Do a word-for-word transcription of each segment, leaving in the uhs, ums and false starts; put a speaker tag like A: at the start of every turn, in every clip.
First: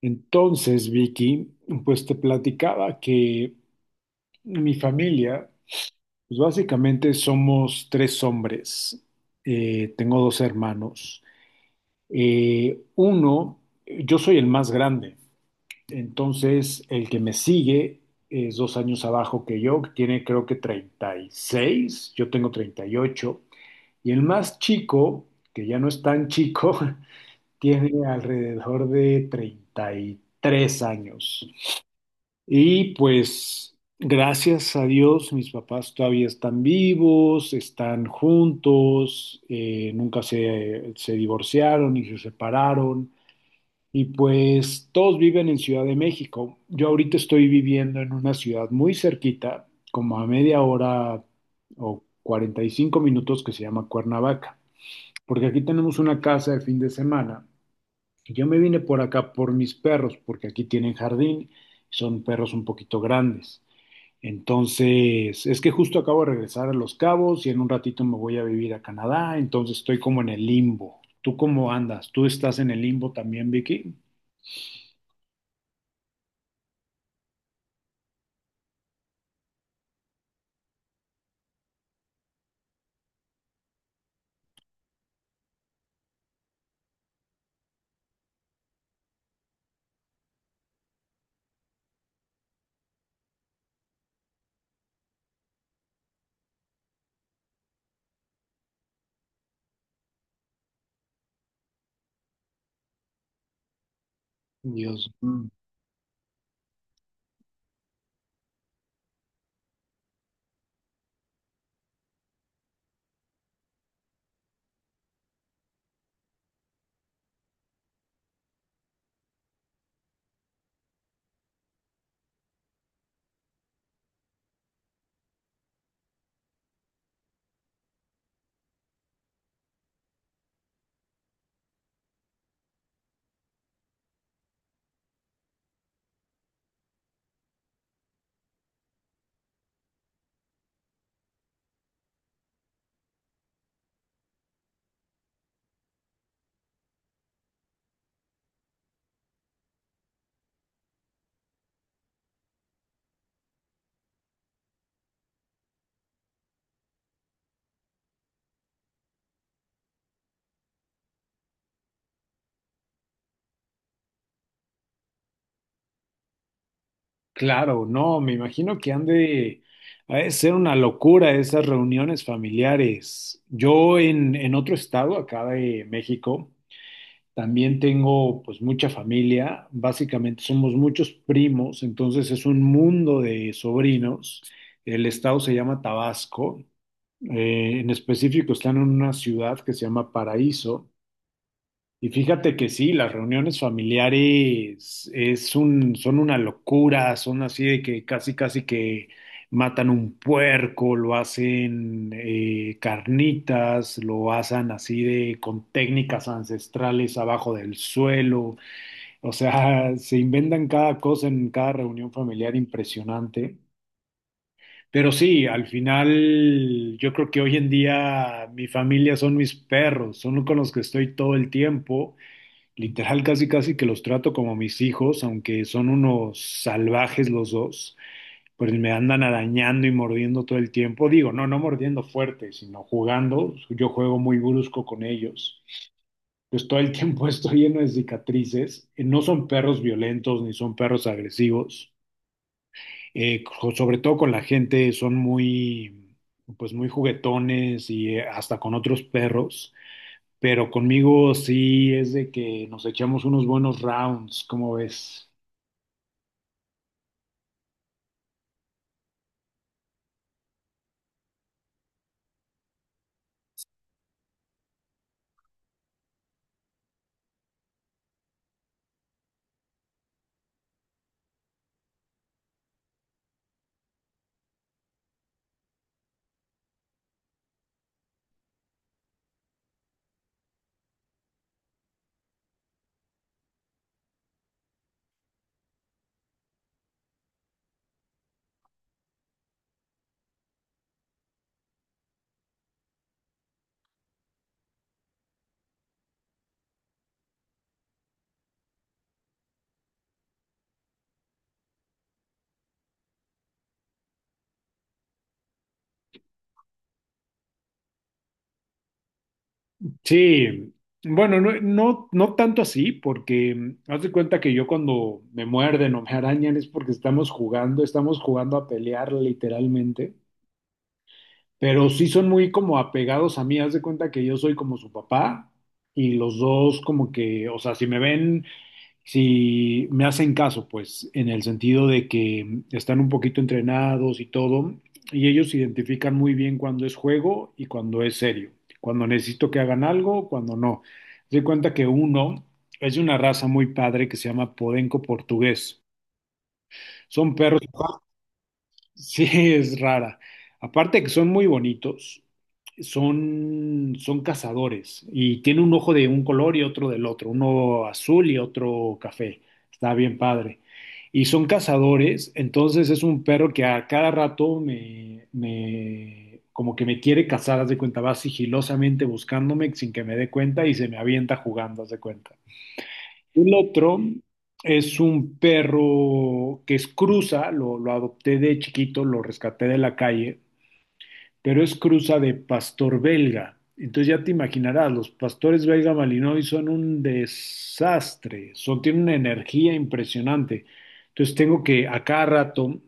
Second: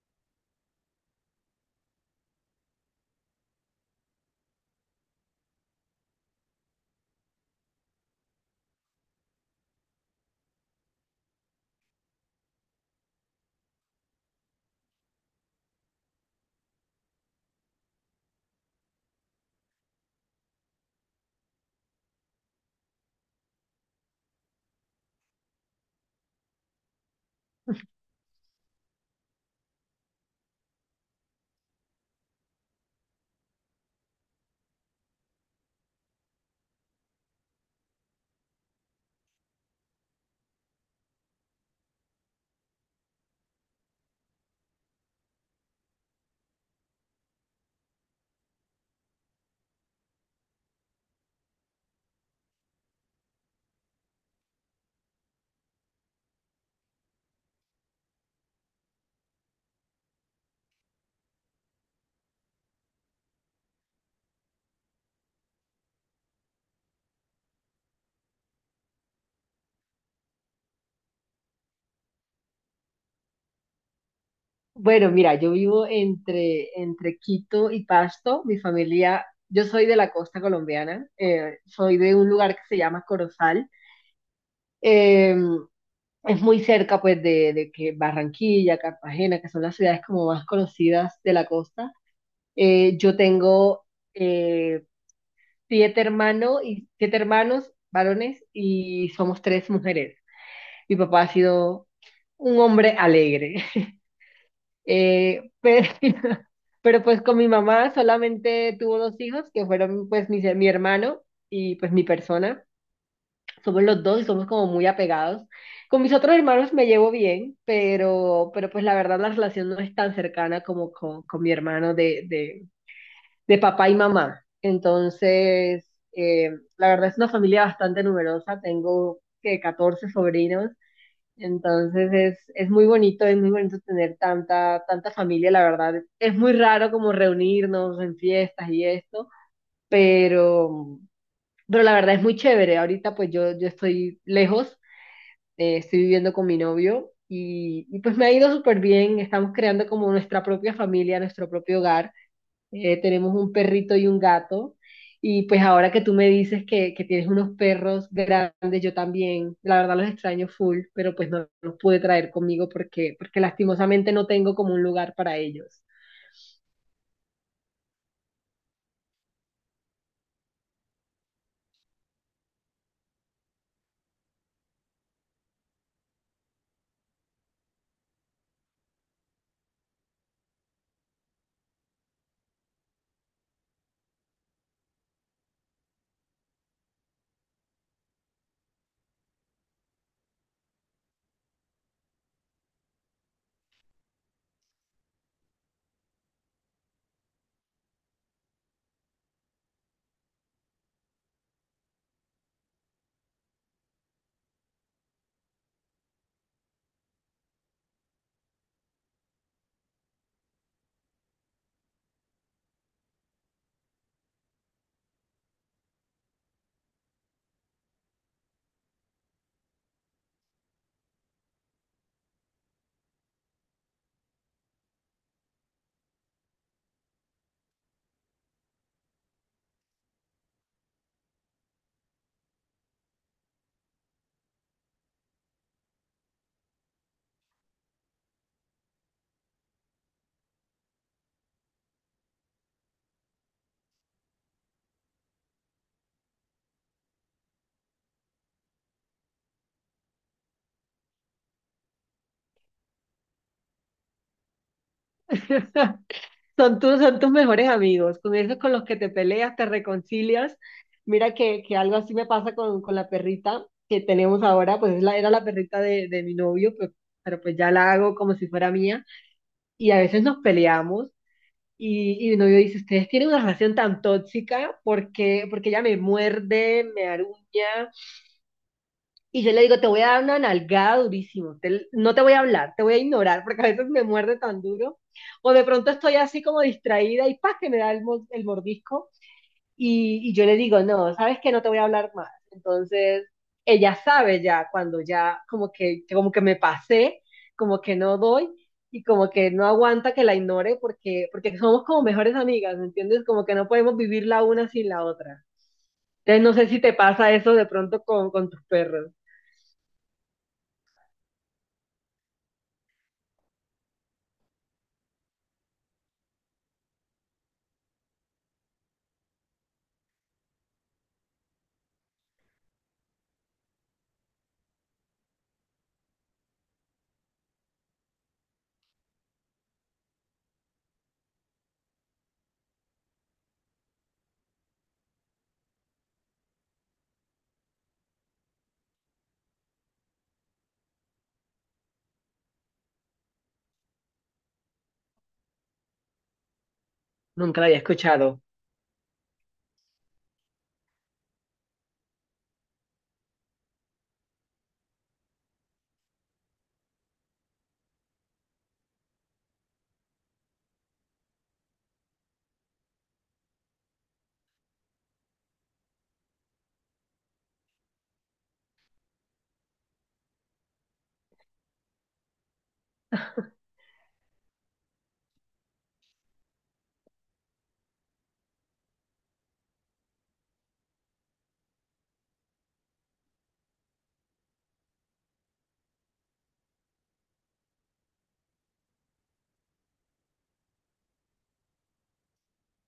A: Entonces, Vicky, pues te platicaba que mi familia, pues básicamente somos tres hombres. Eh, tengo dos hermanos. Eh, uno, yo soy el más grande. Entonces, el que me sigue es dos años abajo que yo, que tiene creo que treinta y seis. Yo tengo treinta Y ocho. Y el más chico, que ya no es tan chico, tiene alrededor de treinta y tres años. Y pues gracias a Dios mis papás todavía están vivos, están juntos, eh, nunca se, se divorciaron ni se separaron. Y pues todos viven en Ciudad de México. Yo ahorita estoy viviendo en una ciudad muy cerquita, como a media hora o cuarenta y cinco minutos, que se llama Cuernavaca, porque aquí tenemos una casa de fin de semana. Y yo me vine por acá por mis perros, porque aquí tienen jardín, son perros un poquito grandes. Entonces, es que justo acabo de regresar a Los Cabos y en un ratito me voy a vivir a Canadá, entonces estoy como en el limbo. ¿Tú cómo andas? ¿Tú estás en el limbo también, Vicky?
B: Bueno, mira, yo vivo entre, entre Quito y Pasto. Mi familia, yo soy de la costa colombiana, eh, soy de un lugar que se llama Corozal. Eh, es muy cerca, pues, de, de que Barranquilla, Cartagena, que son las ciudades como más conocidas de la costa. Eh, yo tengo eh, siete hermanos y siete hermanos varones y somos tres mujeres. Mi papá ha sido un hombre alegre.
A: Dios. Mm,
B: Eh, pero, pero pues con mi mamá solamente tuvo dos hijos, que fueron pues mi, mi hermano y pues mi persona. Somos los dos y somos como muy apegados. Con mis otros hermanos me llevo bien, pero, pero pues la verdad la relación no es tan cercana como con, con mi hermano de, de, de papá y mamá. Entonces, eh, la verdad es una familia bastante numerosa. Tengo que catorce sobrinos, entonces es, es muy bonito, es muy bonito tener tanta, tanta familia, la verdad. Es muy raro como reunirnos en fiestas y esto, pero, pero la verdad es muy chévere. Ahorita pues yo, yo estoy lejos, eh, estoy viviendo con mi novio y, y pues me ha ido súper bien. Estamos creando como nuestra propia familia, nuestro propio hogar. Eh, tenemos un perrito y un gato. Y pues ahora que tú me dices que, que tienes unos perros grandes, yo también, la verdad los extraño full, pero pues no los pude traer conmigo porque, porque lastimosamente no tengo como un lugar para ellos.
A: claro, no, me imagino que han de, ha de ser una locura esas reuniones familiares. Yo en, en otro estado, acá de México, También tengo pues mucha familia, básicamente somos muchos primos, entonces es un mundo de sobrinos. El estado se llama Tabasco. Eh, en específico están en una ciudad que se llama Paraíso. Y fíjate que sí, las reuniones familiares es un, son una locura, son así de que casi casi que matan un puerco, lo hacen eh, carnitas, lo hacen así de con técnicas ancestrales abajo del suelo, o sea, se inventan cada cosa en cada reunión familiar impresionante. Pero sí, al final yo creo que hoy en día mi familia son mis perros, son con los que estoy todo el tiempo. Literal, casi casi que los trato como mis hijos, aunque son unos salvajes los dos, pues me andan arañando y mordiendo todo el tiempo. Digo, no, no mordiendo fuerte, sino jugando. Yo juego muy brusco con ellos. Pues todo el tiempo estoy lleno de cicatrices. Eh, No son perros violentos ni son perros agresivos. Eh, co- sobre todo con la gente son muy, pues muy juguetones y eh, hasta con otros perros, pero conmigo sí es de que nos echamos unos buenos rounds. ¿Cómo ves?
B: Son tus, son tus mejores amigos, con esos con los que te peleas, te reconcilias. Mira que, que algo así me pasa con, con la perrita que tenemos ahora, pues es la, era la perrita de, de mi novio, pero, pero pues ya la hago como si fuera mía. Y a veces nos peleamos. Y, y mi novio dice, ustedes tienen una relación tan tóxica porque, porque ella me muerde, me aruña. Y yo le digo, te voy a dar una nalgada durísimo, te- no te voy a hablar, te voy a ignorar porque a veces me muerde tan duro. O de pronto estoy así como distraída y ¡pah! Que me da el, mo- el mordisco. Y, y yo le digo, no, sabes que no te voy a hablar más. Entonces, ella sabe ya cuando ya como que, como que me pasé, como que no doy y como que no aguanta que la ignore porque, porque somos como mejores amigas, ¿me entiendes? Como que no podemos vivir la una sin la otra. Entonces, no sé si te pasa eso de pronto con, con tus perros.
A: Sí, bueno, no, no, no tanto así, porque mm, haz de cuenta que yo cuando me muerden o me arañan es porque estamos jugando, estamos jugando a pelear literalmente, pero sí son muy como apegados a mí, haz de cuenta que yo soy como su papá y los dos como que, o sea, si me ven... si me hacen caso, pues, en el sentido de que mm, están un poquito entrenados y todo, y ellos identifican muy bien cuando es juego y cuando es serio, cuando necesito que hagan algo, cuando no. Se doy cuenta que uno es de una raza muy padre que se llama Podenco portugués. Son perros.
B: Nunca lo había escuchado.
A: Sí, es rara. Aparte que son muy bonitos, son, son cazadores y tiene un ojo de un color y otro del otro, uno azul y otro café. Está bien padre. Y son cazadores, entonces es un perro que a cada rato me, me como que me quiere cazar, haz de cuenta, va sigilosamente buscándome sin que me dé cuenta y se me avienta jugando, haz de cuenta. El otro es un perro que es cruza, lo, lo adopté de chiquito, lo rescaté de la calle, pero es cruza de pastor belga. Entonces ya te imaginarás, los pastores belga malinois son un desastre, son, tienen una energía impresionante. Entonces tengo que a cada rato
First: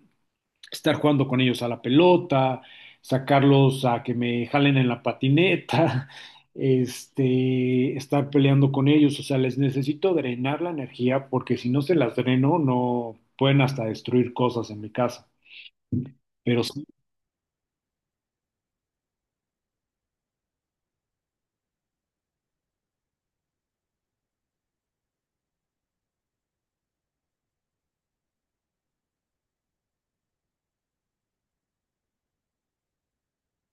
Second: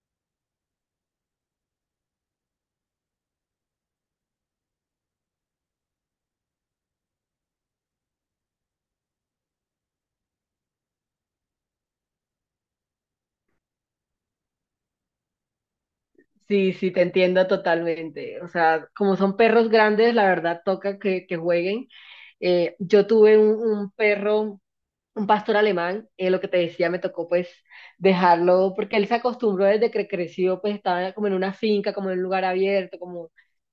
A: estar jugando con ellos a la pelota, sacarlos a que me jalen en la patineta, este, estar peleando con ellos, o sea, les necesito drenar la energía porque si no se las dreno, no pueden hasta destruir cosas en mi casa. Pero
B: Sí,
A: sí,
B: sí, te entiendo totalmente. O sea, como son perros grandes, la verdad toca que, que jueguen. Eh, yo tuve un, un perro, un pastor alemán, eh, lo que te decía, me tocó pues dejarlo, porque él se acostumbró desde que creció, pues estaba como en una finca, como en un lugar abierto, como,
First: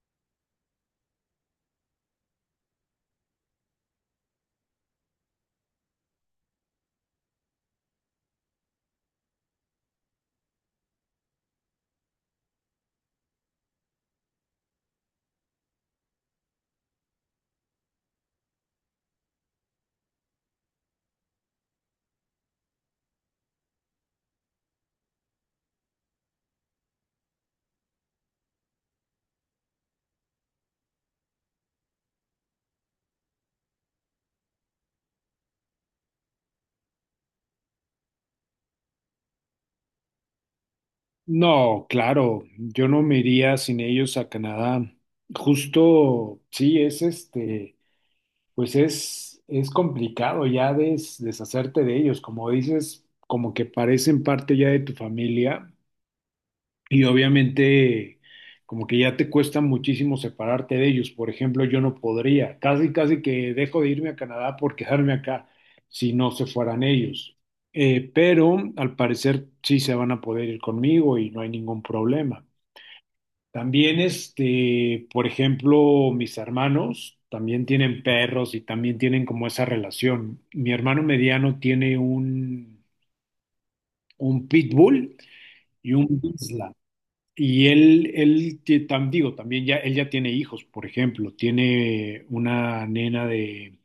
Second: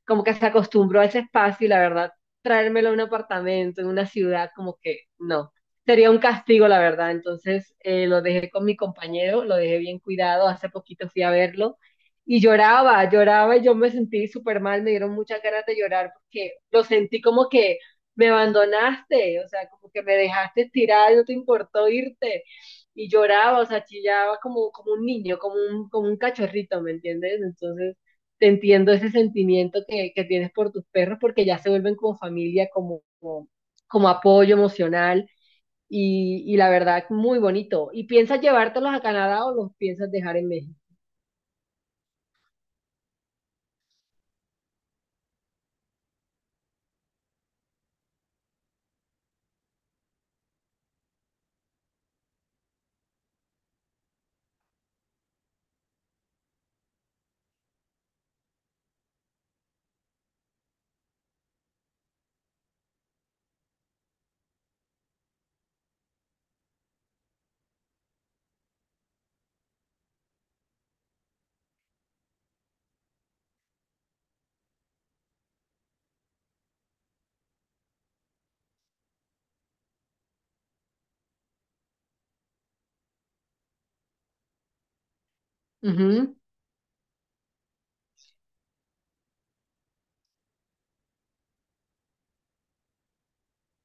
B: como que se acostumbró a ese espacio y la verdad, traérmelo a un apartamento, en una ciudad, como que no, sería un castigo, la verdad. Entonces eh, lo dejé con mi compañero, lo dejé bien cuidado, hace poquito fui a verlo. Y lloraba, lloraba y yo me sentí súper mal, me dieron muchas ganas de llorar porque lo sentí como que me abandonaste, o sea, como que me dejaste tirada y no te importó irte. Y lloraba, o sea, chillaba como, como un niño, como un, como un cachorrito, ¿me entiendes? Entonces, te entiendo ese sentimiento que, que tienes por tus perros porque ya se vuelven como familia, como, como, como apoyo emocional y, y la verdad, muy bonito. ¿Y piensas llevártelos a Canadá o los piensas dejar en México?
A: no, claro, yo no me iría sin ellos a Canadá. Justo, sí, es este, pues es, es complicado ya des- deshacerte de ellos, como dices, como que parecen parte ya de tu familia. Y obviamente, como que ya te cuesta muchísimo separarte de ellos. Por ejemplo, yo no podría, casi, casi que dejo de irme a Canadá por quedarme acá si no se fueran ellos. Eh, pero al parecer sí se van a poder ir conmigo y no hay ningún problema. También, este, por ejemplo, mis hermanos también tienen perros y también tienen como esa relación. Mi hermano mediano tiene un, un pitbull y un
B: Ujú.
A: Bichla. Y él, él te- tam- digo, también ya, él ya tiene hijos, por ejemplo, tiene una nena de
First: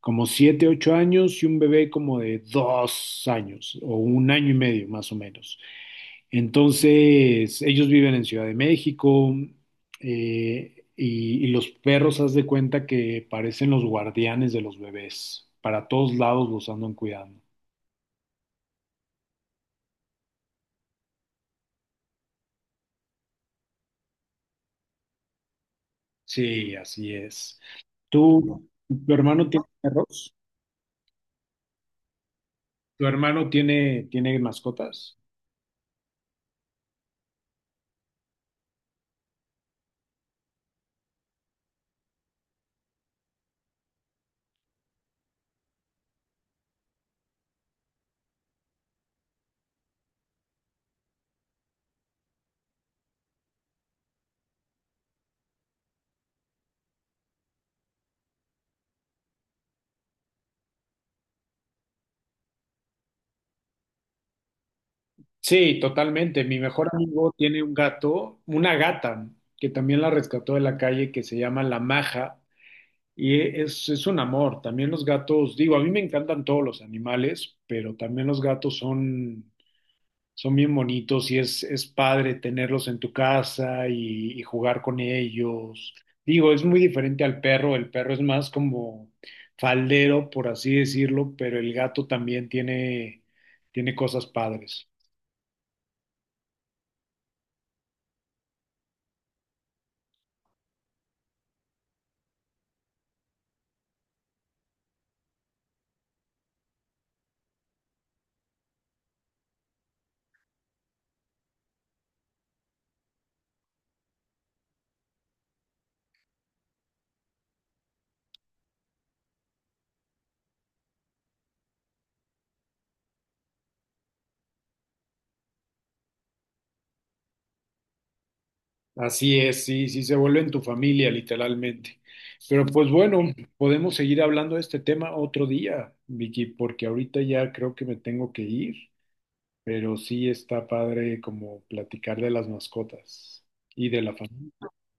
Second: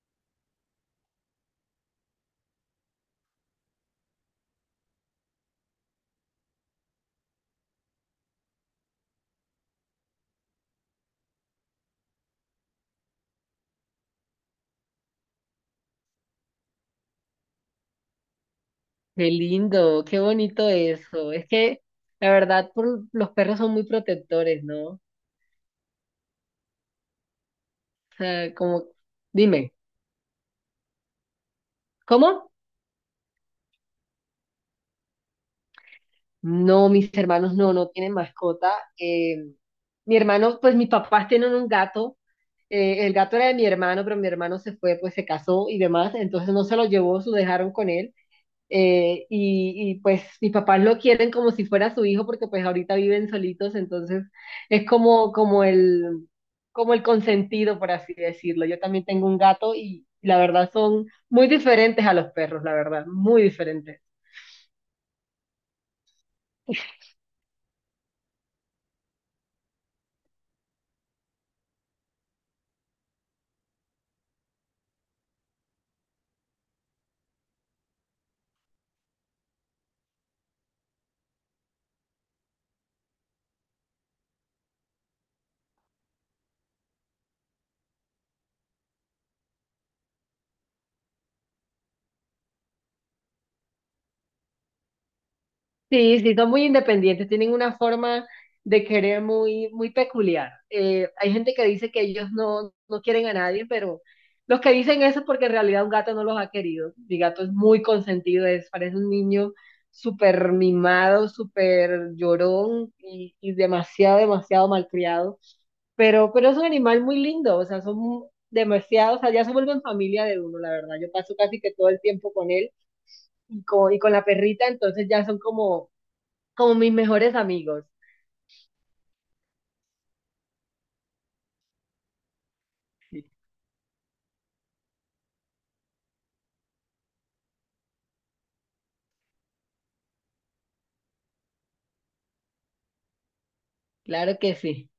A: como siete, ocho años y un bebé como de dos años o un año y medio más o menos. Entonces, ellos viven en Ciudad de México, eh, y, y los perros, haz de cuenta que parecen los guardianes de los bebés. Para todos lados los andan cuidando.
B: Qué lindo, qué bonito eso. Es que la verdad, por, los perros son muy protectores, ¿no?
A: Sí, así es.
B: Sea,
A: ¿Tú,
B: como,
A: tu hermano tiene
B: dime,
A: perros?
B: ¿cómo?
A: ¿Tu hermano tiene, tiene mascotas?
B: No, mis hermanos no, no tienen mascota. Eh, Mi hermano, pues mis papás tienen un gato. Eh, el gato era de mi hermano, pero mi hermano se fue, pues se casó y demás, entonces no se lo llevó, se lo dejaron con él. eh, y, y, pues mis papás lo quieren como si fuera su hijo, porque pues ahorita viven solitos, entonces es como, como el, como el consentido, por así decirlo. Yo también tengo un gato y la verdad son muy diferentes a los perros, la verdad, muy diferentes.
A: Sí, totalmente. Mi mejor amigo tiene un gato, una gata, que también la rescató de la calle, que se llama La Maja, y es, es un amor. También los gatos, digo, a mí me encantan todos los animales, pero también los gatos son son bien bonitos y es, es padre tenerlos en tu casa y, y jugar con ellos. Digo, es muy diferente al perro, el perro es más como faldero, por así decirlo, pero el gato también tiene, tiene cosas padres.
B: Sí, sí, son muy independientes, tienen una forma de querer muy, muy peculiar. Eh, hay gente que dice que ellos no, no quieren a nadie, pero los que dicen eso es porque en realidad un gato no los ha querido. Mi gato es muy consentido, es, parece un niño súper mimado, súper llorón y, y demasiado, demasiado malcriado. Pero, pero es un animal muy lindo, o sea, son demasiado, o sea, ya se vuelven familia de uno, la verdad. Yo paso casi que todo el tiempo con él y con, y con la perrita, entonces ya son como como mis mejores amigos.
A: Así es, sí, sí, se vuelven tu familia, literalmente. Pero pues bueno, podemos seguir hablando de este tema otro día, Vicky, porque ahorita ya creo que me tengo que ir, pero sí está padre como platicar de las mascotas y de la
B: Claro
A: familia.
B: que sí.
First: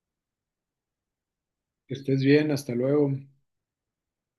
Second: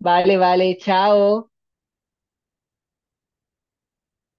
B: Vale, vale, chao.
A: Que estés bien, hasta luego.